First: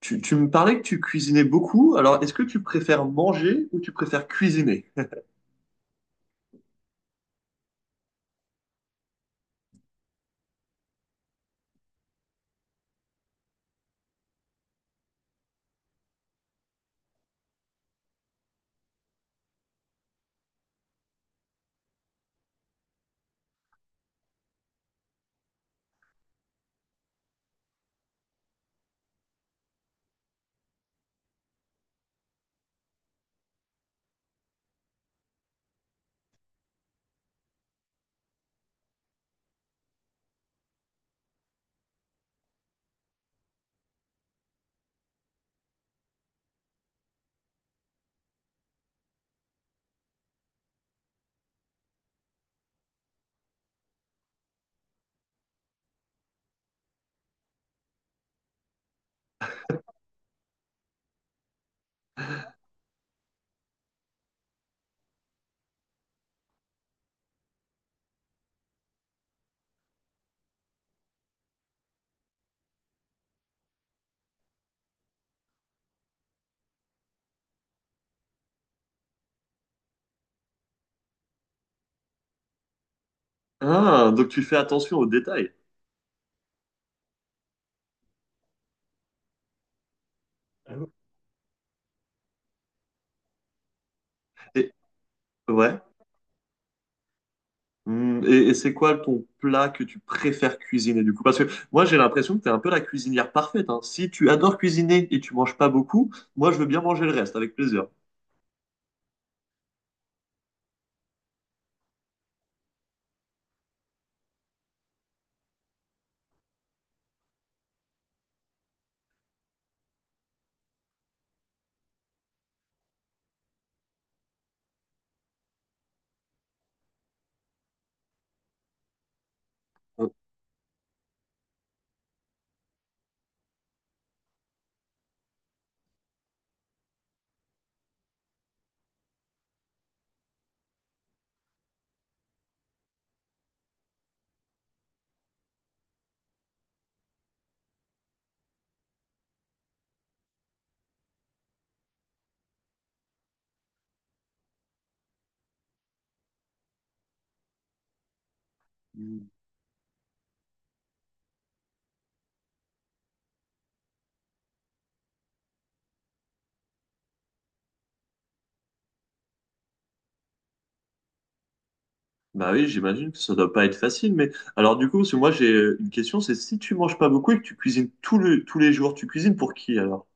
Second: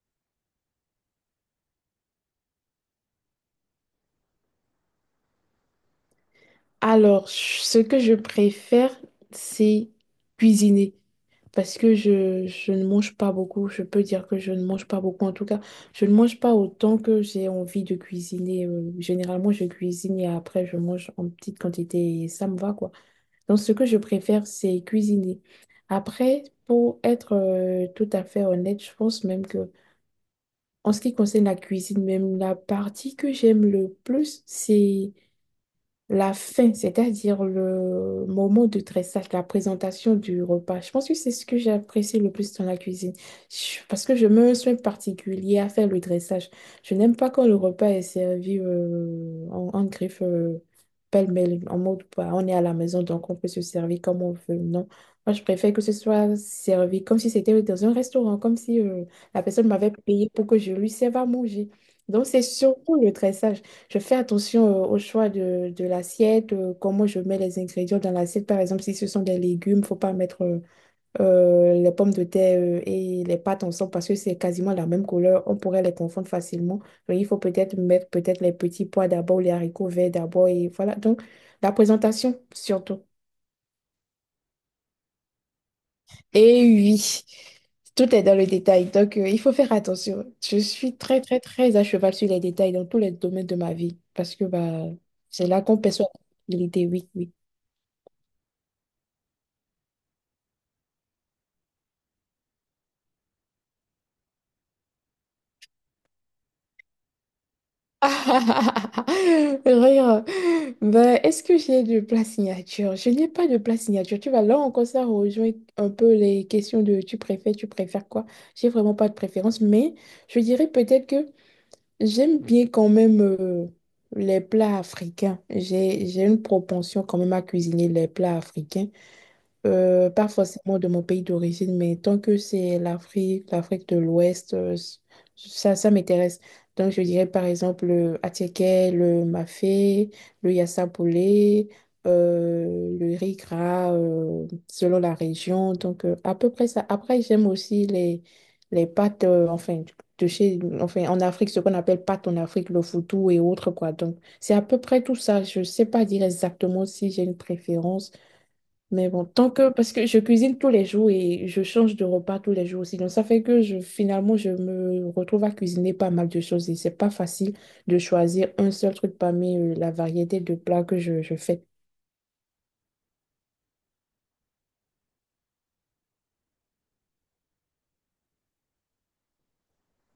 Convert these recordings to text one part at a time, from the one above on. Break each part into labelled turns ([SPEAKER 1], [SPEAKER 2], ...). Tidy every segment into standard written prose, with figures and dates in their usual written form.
[SPEAKER 1] Tu me parlais que tu cuisinais beaucoup, alors est-ce que tu préfères manger ou tu préfères cuisiner?
[SPEAKER 2] Alors, ce que je préfère, c'est cuisiner. Parce que je ne mange pas beaucoup. Je peux dire que je ne mange pas beaucoup. En tout cas, je ne mange pas autant que j'ai envie de cuisiner. Généralement, je cuisine et après, je mange en petite quantité et ça me va, quoi. Donc, ce que je préfère, c'est cuisiner. Après, pour être tout à fait honnête, je pense même que en ce qui concerne la cuisine, même la partie que j'aime le plus, c'est la fin, c'est-à-dire le moment de dressage, la présentation du repas. Je pense que c'est ce que j'ai apprécié le plus dans la cuisine. Parce que je me suis particulier à faire le dressage. Je n'aime pas quand le repas est servi en griffe pêle-mêle, en mode bah, on est à la maison donc on peut se servir comme on veut. Non, moi je préfère que ce soit servi comme si c'était dans un restaurant, comme si la personne m'avait payé pour que je lui serve à manger. Donc c'est surtout le dressage. Je fais attention au choix de l'assiette, comment je mets les ingrédients dans l'assiette. Par exemple, si ce sont des légumes, faut pas mettre les pommes de terre et les pâtes ensemble parce que c'est quasiment la même couleur. On pourrait les confondre facilement. Donc, il faut peut-être mettre peut-être les petits pois d'abord, les haricots verts d'abord et voilà. Donc, la présentation surtout.
[SPEAKER 1] Ah, donc tu fais attention aux détails.
[SPEAKER 2] Et oui, tout est dans le détail. Donc, il faut faire attention. Je suis très, très, très à cheval sur les détails dans tous les domaines de ma vie parce que
[SPEAKER 1] Et,
[SPEAKER 2] bah, c'est là
[SPEAKER 1] ouais.
[SPEAKER 2] qu'on perçoit l'idée. Oui, oui.
[SPEAKER 1] Hmm, et c'est quoi ton plat que tu préfères cuisiner du coup? Parce que moi j'ai l'impression que tu es un peu la cuisinière parfaite, hein. Si tu adores cuisiner et tu manges pas beaucoup, moi je veux bien manger le reste avec plaisir.
[SPEAKER 2] Rire. Ben, est-ce que j'ai du plat signature? Je n'ai pas de plat signature. Tu vas là encore, ça rejoint un peu les questions de tu préfères quoi? J'ai vraiment pas de préférence, mais je dirais peut-être que. J'aime bien quand même les plats africains. J'ai une propension quand même à cuisiner les plats africains.
[SPEAKER 1] Oh.
[SPEAKER 2] Pas forcément de mon pays d'origine, mais tant que c'est l'Afrique, l'Afrique de l'Ouest, ça, ça m'intéresse. Donc, je dirais par exemple le attiéké, le mafé, le yassapoulé, le riz gras, selon la région. Donc, à peu près ça. Après, j'aime aussi les pâtes, enfin, de chez, enfin, en Afrique, ce qu'on appelle pâtes en Afrique, le foutou et autres, quoi. Donc, c'est à peu près tout ça. Je sais pas dire exactement si j'ai une préférence. Mais bon, tant que, parce que je cuisine tous les jours et je change de repas tous les jours aussi. Donc, ça fait que je, finalement, je me retrouve à cuisiner pas mal de choses et c'est pas facile de choisir un seul truc parmi la variété de plats que je fais.
[SPEAKER 1] Bah oui, j'imagine que ça doit pas être facile, mais alors du coup, parce que moi j'ai une question, c'est si tu manges pas beaucoup et que tu cuisines tous les jours, tu cuisines pour qui alors?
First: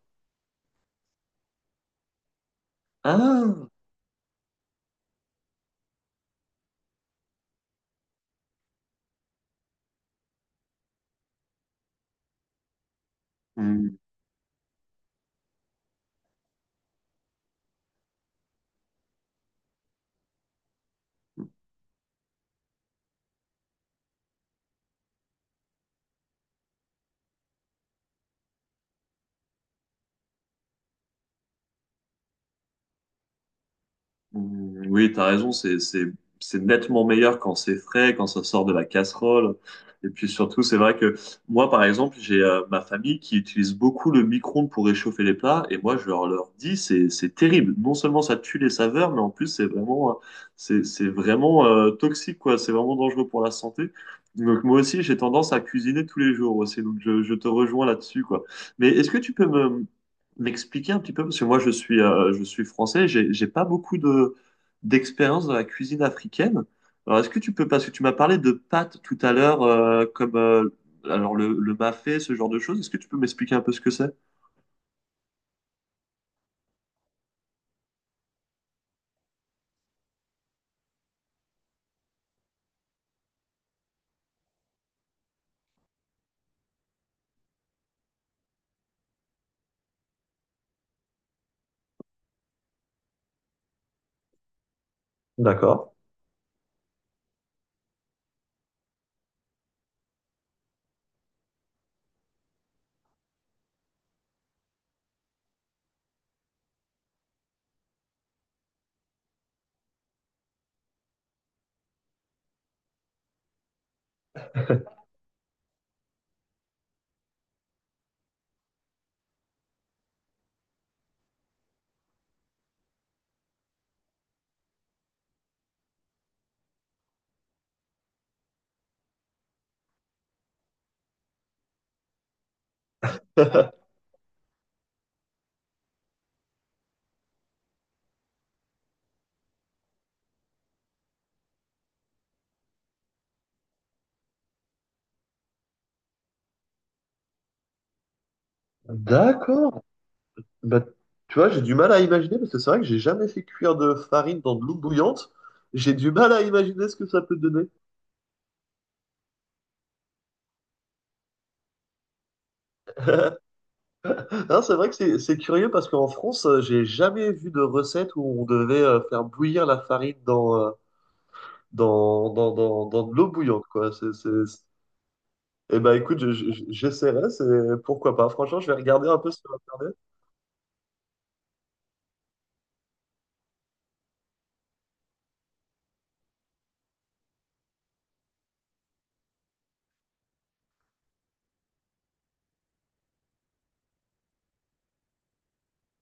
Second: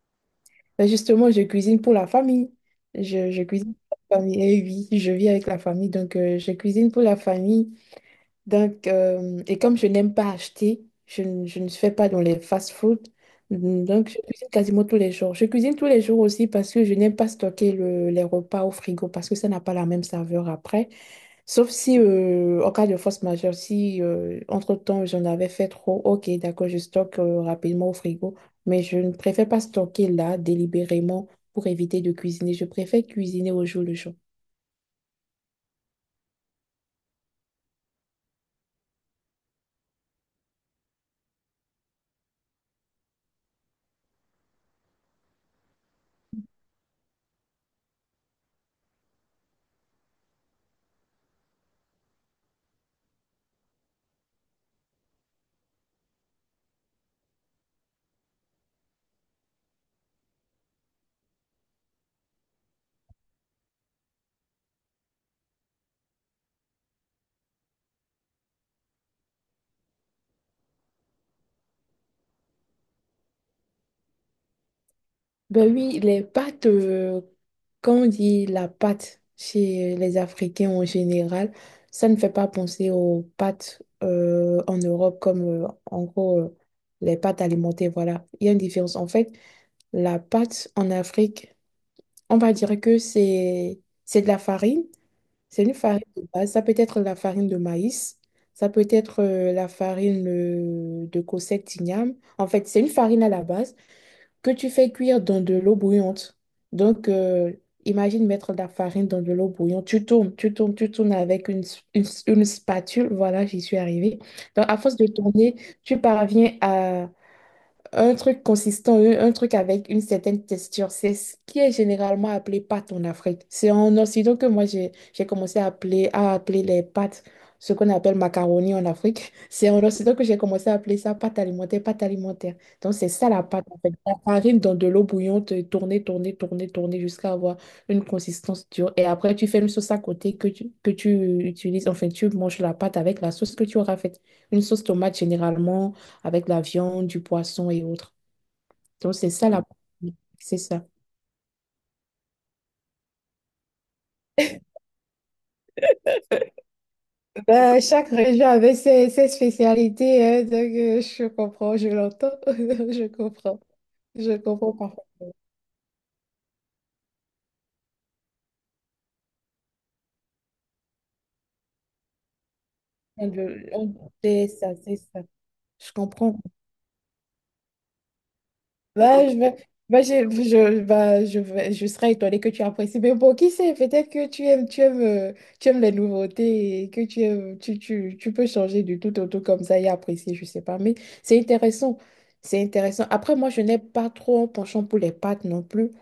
[SPEAKER 2] Mais justement, je cuisine pour la famille. Je
[SPEAKER 1] Ah!
[SPEAKER 2] cuisine pour la famille. Et oui, je vis avec la famille, donc je cuisine pour la famille. Donc, et comme je n'aime pas acheter, je ne fais pas dans les fast-food. Donc, je cuisine quasiment tous les jours. Je cuisine tous les jours aussi parce que je n'aime pas stocker les repas au frigo parce que ça n'a pas la même saveur après. Sauf si, en cas de force majeure, si entre-temps j'en avais fait trop, ok, d'accord, je stocke rapidement au frigo. Mais je ne préfère pas stocker là délibérément pour éviter de cuisiner. Je préfère cuisiner au jour le jour.
[SPEAKER 1] Mm, oui, t'as raison, c'est nettement meilleur quand c'est frais, quand ça sort de la casserole. Et puis surtout, c'est vrai que moi, par exemple, j'ai ma famille qui utilise beaucoup le micro-ondes pour réchauffer les plats. Et moi, je leur dis, c'est terrible. Non seulement ça tue les saveurs, mais en plus, c'est vraiment toxique, quoi. C'est vraiment dangereux pour la santé. Donc moi aussi, j'ai tendance à cuisiner tous les jours aussi. Donc je te rejoins là-dessus, quoi. Mais est-ce que tu peux me, M'expliquer un petit peu, parce que moi je suis français, j'ai pas beaucoup de d'expérience dans la cuisine africaine. Alors est-ce que tu peux, parce que tu m'as parlé de pâtes tout à l'heure, comme alors le mafé, ce genre de choses, est-ce que tu peux m'expliquer un peu ce que c'est?
[SPEAKER 2] Ben oui, les pâtes, quand on dit la pâte chez les Africains en général, ça ne fait pas penser aux pâtes en Europe comme en gros les pâtes alimentées, voilà. Il y a une différence. En fait, la pâte en Afrique, on va dire que c'est de la farine, c'est une farine de base. Ça peut être la farine de maïs, ça peut être la farine de cossette d'igname. En fait, c'est une farine à la base que tu fais cuire dans de l'eau bouillante. Donc, imagine mettre de la farine dans de l'eau bouillante. Tu tournes, tu tournes, tu tournes avec une spatule. Voilà, j'y suis arrivée. Donc, à force de tourner, tu parviens à un truc consistant, un truc avec une certaine texture, c'est ce qui est généralement appelé pâte en Afrique. C'est en Occident que moi j'ai commencé à à appeler les pâtes, ce qu'on appelle macaroni en Afrique. C'est en Occident que j'ai commencé à appeler ça pâte alimentaire, pâte alimentaire. Donc c'est ça la pâte en fait. La farine dans de l'eau bouillante, tourner, tourner, tourner, tourner jusqu'à avoir une consistance dure. Et après tu fais une sauce à côté que tu utilises, enfin tu manges la pâte avec la sauce que tu auras faite. Une sauce tomate généralement avec la viande, du poisson et autres. Donc, c'est ça la...
[SPEAKER 1] D'accord.
[SPEAKER 2] C'est
[SPEAKER 1] Bah,
[SPEAKER 2] ça.
[SPEAKER 1] tu vois, j'ai du mal à imaginer parce que c'est vrai que j'ai jamais fait cuire de farine dans de l'eau bouillante. J'ai du mal à imaginer ce que ça peut donner.
[SPEAKER 2] Ben, chaque région avait ses spécialités, hein, donc je comprends, je l'entends, je
[SPEAKER 1] Non,
[SPEAKER 2] comprends
[SPEAKER 1] c'est vrai que c'est
[SPEAKER 2] parfaitement.
[SPEAKER 1] c'est curieux parce qu'en France, j'ai jamais vu de recette où on devait faire bouillir la farine dans de l'eau
[SPEAKER 2] le-
[SPEAKER 1] bouillante, quoi.
[SPEAKER 2] le- C'est ça, c'est ça.
[SPEAKER 1] Eh
[SPEAKER 2] Je
[SPEAKER 1] ben, écoute,
[SPEAKER 2] comprends.
[SPEAKER 1] j'essaierai, c'est... pourquoi pas. Franchement, je vais regarder un
[SPEAKER 2] Bah,
[SPEAKER 1] peu
[SPEAKER 2] je,
[SPEAKER 1] sur
[SPEAKER 2] vais-
[SPEAKER 1] Internet.
[SPEAKER 2] bah, je, bah, je, vais- Je serais étonnée que tu apprécies. Mais bon, qui sait, peut-être que tu aimes les nouveautés et que tu aimes, tu peux changer du tout au tout comme ça et apprécier, je sais pas. Mais c'est intéressant. C'est intéressant. Après, moi, je n'ai pas trop un penchant pour les pâtes non plus.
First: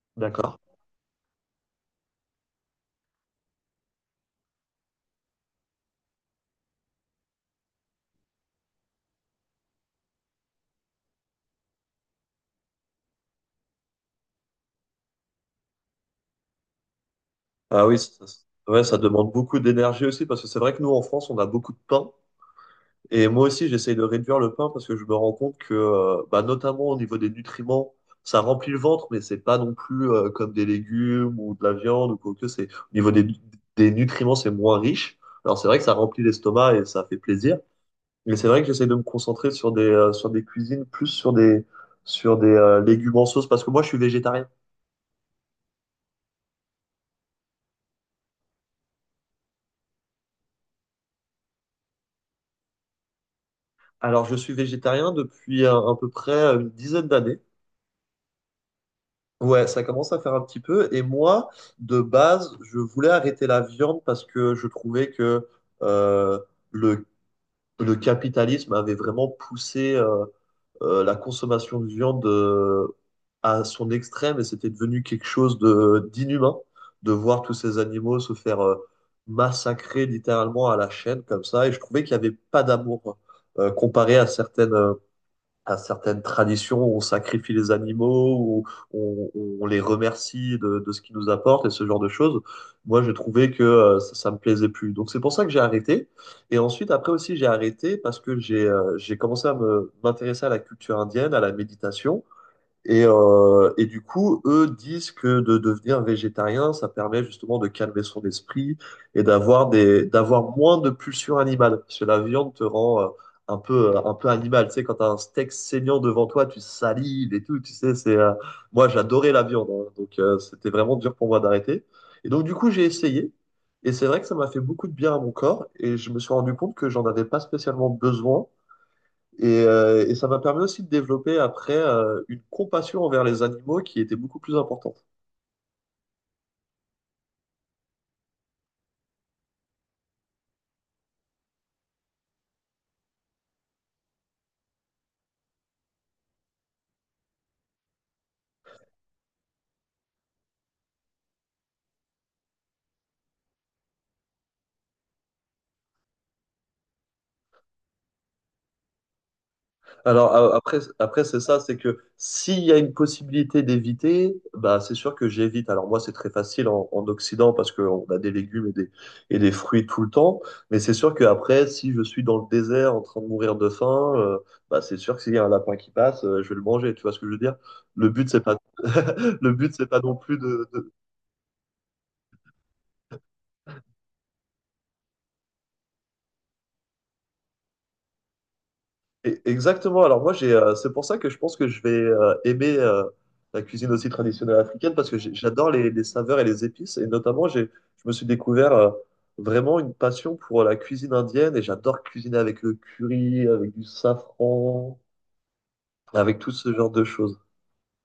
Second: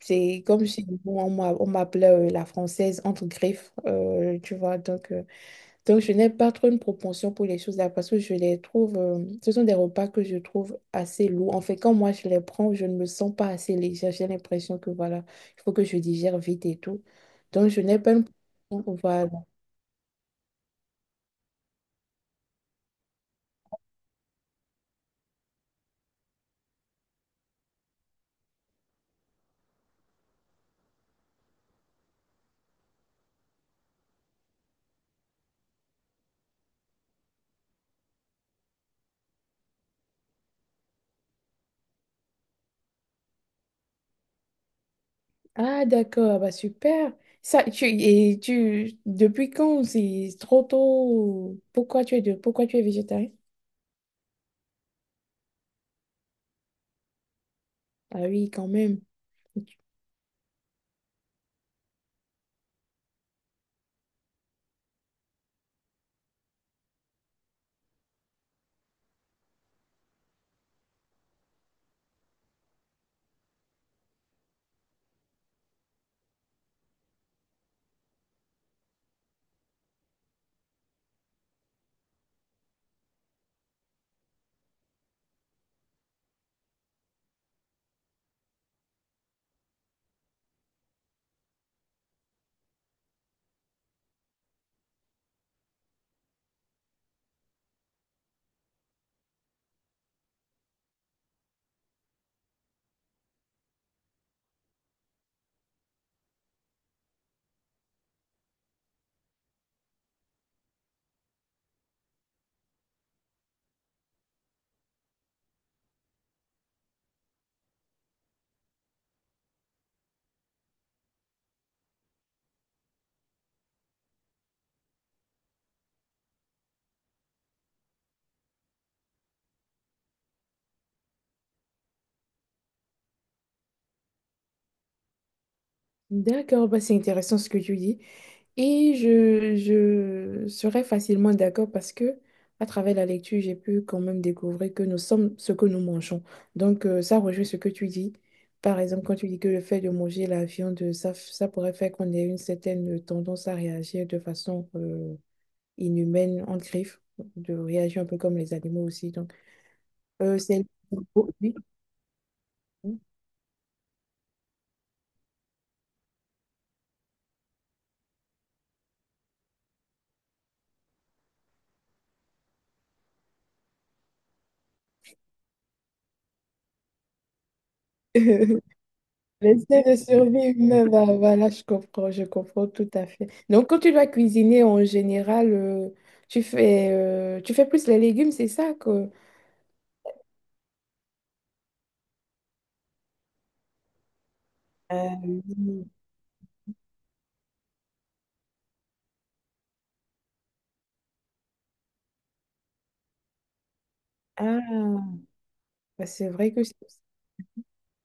[SPEAKER 2] C'est
[SPEAKER 1] D'accord.
[SPEAKER 2] comme si bon, on m'appelait la française entre griffes, tu vois. Donc, je n'ai pas trop une propension pour les choses-là parce que je les trouve, ce sont des repas que je trouve assez lourds. En fait, quand moi je les prends, je ne me sens pas assez légère. J'ai l'impression que voilà, il faut que je digère vite et tout. Donc, je
[SPEAKER 1] Ah oui,
[SPEAKER 2] n'ai pas une
[SPEAKER 1] ouais,
[SPEAKER 2] propension.
[SPEAKER 1] ça demande
[SPEAKER 2] Voilà.
[SPEAKER 1] beaucoup d'énergie aussi, parce que c'est vrai que nous, en France, on a beaucoup de pain. Et moi aussi, j'essaye de réduire le pain parce que je me rends compte que, bah, notamment au niveau des nutriments, ça remplit le ventre, mais c'est pas non plus comme des légumes ou de la viande ou quoi que c'est. Au niveau des nutriments, c'est moins riche. Alors c'est vrai que ça remplit l'estomac et ça fait plaisir. Mais c'est vrai que j'essaie de me concentrer sur des cuisines, plus sur des légumes en sauce, parce que moi, je suis végétarien.
[SPEAKER 2] Ah, d'accord. Ah, bah super. Ça, tu, depuis quand c'est trop tôt? Pourquoi pourquoi tu es végétarien?
[SPEAKER 1] Alors, je suis végétarien depuis à peu près une dizaine d'années.
[SPEAKER 2] Ah oui, quand même.
[SPEAKER 1] Ouais, ça commence à faire un petit peu. Et moi, de base, je voulais arrêter la viande parce que je trouvais que euh, le, le capitalisme avait vraiment poussé la consommation de viande à son extrême et c'était devenu quelque chose de d'inhumain de voir tous ces animaux se faire massacrer littéralement à la chaîne comme ça. Et je trouvais qu'il n'y avait pas d'amour comparé à à certaines traditions où on sacrifie les animaux, où on, on les remercie de ce qu'ils nous apportent et ce genre de choses. Moi, j'ai trouvé que ça, ça me plaisait plus. Donc, c'est pour ça que j'ai arrêté. Et ensuite, après aussi, j'ai arrêté parce que j'ai commencé à me m'intéresser à la culture indienne, à la méditation. Et du coup, eux disent que de devenir végétarien, ça permet justement de calmer son esprit et d'avoir des, d'avoir moins de pulsions animales. Parce que la viande te rend un peu animal. Tu sais, quand t'as un steak saignant devant toi, tu salives et tout. Tu sais, moi, j'adorais la viande, hein. Donc, c'était vraiment dur pour moi d'arrêter. Et donc, du coup, j'ai essayé. Et c'est vrai que ça m'a fait beaucoup de bien à mon corps. Et je me suis rendu compte que j'en avais pas spécialement besoin et ça m'a permis aussi de développer après une compassion envers les animaux qui était beaucoup plus importante.
[SPEAKER 2] D'accord, bah c'est intéressant ce que tu dis. Et je serais facilement d'accord parce que à travers la lecture, j'ai pu quand même découvrir que nous sommes ce que nous mangeons. Donc, ça rejoint ce que tu dis. Par exemple, quand tu dis que le fait de manger la viande, ça pourrait faire qu'on ait une certaine tendance à réagir de façon inhumaine, en griffe, de réagir un peu comme les animaux aussi. Donc,
[SPEAKER 1] Alors
[SPEAKER 2] c'est...
[SPEAKER 1] après, après c'est
[SPEAKER 2] Oui.
[SPEAKER 1] ça, c'est que s'il y a une possibilité d'éviter, bah c'est sûr que j'évite. Alors moi c'est très facile en Occident parce qu'on a des légumes et des fruits tout le temps, mais c'est sûr qu'après si je suis dans le désert en train de mourir de faim, bah c'est sûr que s'il y a un lapin qui passe, je vais le manger. Tu vois ce que je veux dire? Le but c'est pas, le but
[SPEAKER 2] L'essai
[SPEAKER 1] c'est
[SPEAKER 2] de
[SPEAKER 1] pas non plus
[SPEAKER 2] survivre
[SPEAKER 1] de...
[SPEAKER 2] humaine, bah, voilà, je comprends tout à fait. Donc, quand tu dois cuisiner en général, tu fais plus les légumes, c'est ça que...
[SPEAKER 1] Et... exactement. Alors moi, c'est pour ça que je pense que je vais aimer la cuisine aussi traditionnelle africaine parce
[SPEAKER 2] Euh,
[SPEAKER 1] que j'adore
[SPEAKER 2] oui.
[SPEAKER 1] les saveurs et les épices. Et notamment, j'ai, je me suis découvert vraiment une passion pour la cuisine indienne et j'adore cuisiner avec le curry, avec du safran,
[SPEAKER 2] Ah, bah,
[SPEAKER 1] avec tout ce genre de choses.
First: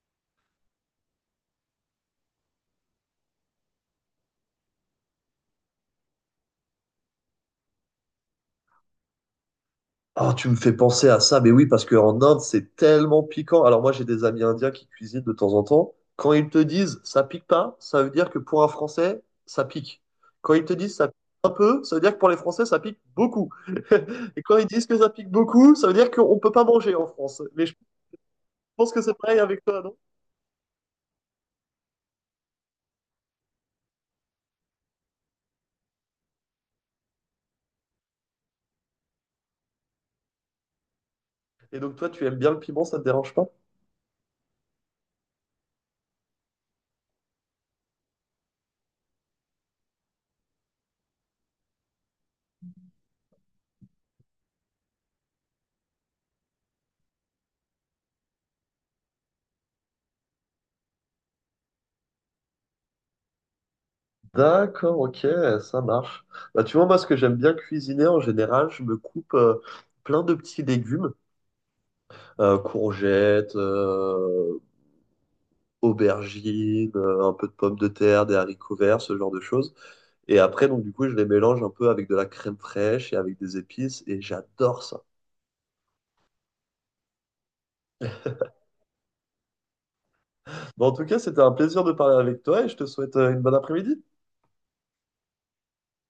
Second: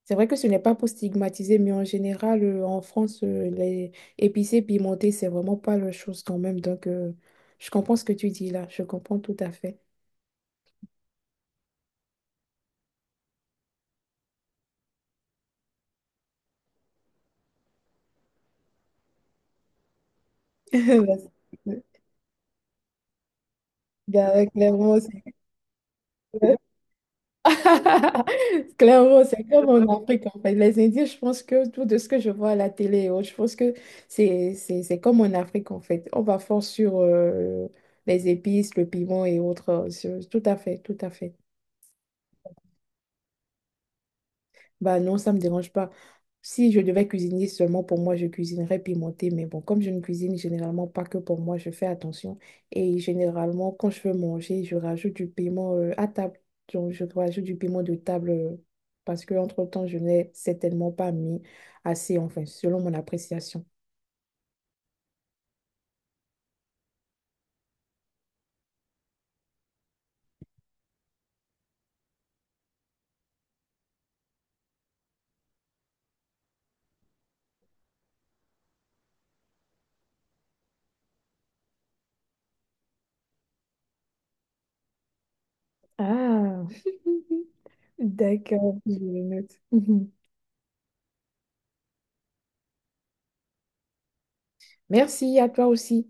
[SPEAKER 2] c'est vrai que ce n'est pas pour stigmatiser, mais en général, en France, les épicés pimentés, c'est vraiment pas la chose quand même. Donc, je comprends ce que tu dis là, je comprends tout à fait.
[SPEAKER 1] Ah, tu me fais penser à ça, mais oui, parce qu'en Inde, c'est tellement piquant. Alors moi, j'ai des amis indiens qui cuisinent de temps en temps. Quand ils te disent ça pique pas, ça veut dire que pour un Français, ça pique. Quand ils te disent ça pique
[SPEAKER 2] Bah,
[SPEAKER 1] un peu,
[SPEAKER 2] c'est-
[SPEAKER 1] ça veut dire que pour les Français, ça pique beaucoup. Et quand ils disent que
[SPEAKER 2] Clairement,
[SPEAKER 1] ça
[SPEAKER 2] c'est
[SPEAKER 1] pique beaucoup, ça veut dire qu'on ne peut pas manger en France. Mais je pense que c'est
[SPEAKER 2] clairement,
[SPEAKER 1] pareil
[SPEAKER 2] c'est
[SPEAKER 1] avec
[SPEAKER 2] comme
[SPEAKER 1] toi, non?
[SPEAKER 2] en Afrique, en fait. Les Indiens, je pense que tout de ce que je vois à la télé, oh, je pense que c'est comme en Afrique, en fait. On va fort sur les épices, le piment et autres. Tout à fait, tout à fait.
[SPEAKER 1] Et donc toi, tu aimes bien le piment, ça te dérange pas?
[SPEAKER 2] Bah non, ça me dérange pas. Si je devais cuisiner seulement pour moi, je cuisinerais pimenté. Mais bon, comme je ne cuisine généralement pas que pour moi, je fais attention. Et généralement, quand je veux manger, je rajoute du piment à table. Donc, je rajoute du piment de table parce que entre-temps, je n'ai certainement pas mis assez, enfin, selon mon appréciation.
[SPEAKER 1] D'accord, ok, ça marche. Bah, tu vois, moi, ce que j'aime bien cuisiner en général, je me coupe plein de petits légumes: courgettes, aubergines, un peu de pommes de terre, des haricots verts, ce genre de choses. Et après, donc du coup, je les mélange un peu avec de la crème fraîche et avec des épices, et j'adore ça.
[SPEAKER 2] Ah, d'accord, je le note. Mhm.
[SPEAKER 1] Bon, en tout cas, c'était un plaisir de parler avec toi, et je te souhaite une bonne après-midi.
[SPEAKER 2] Merci à toi aussi.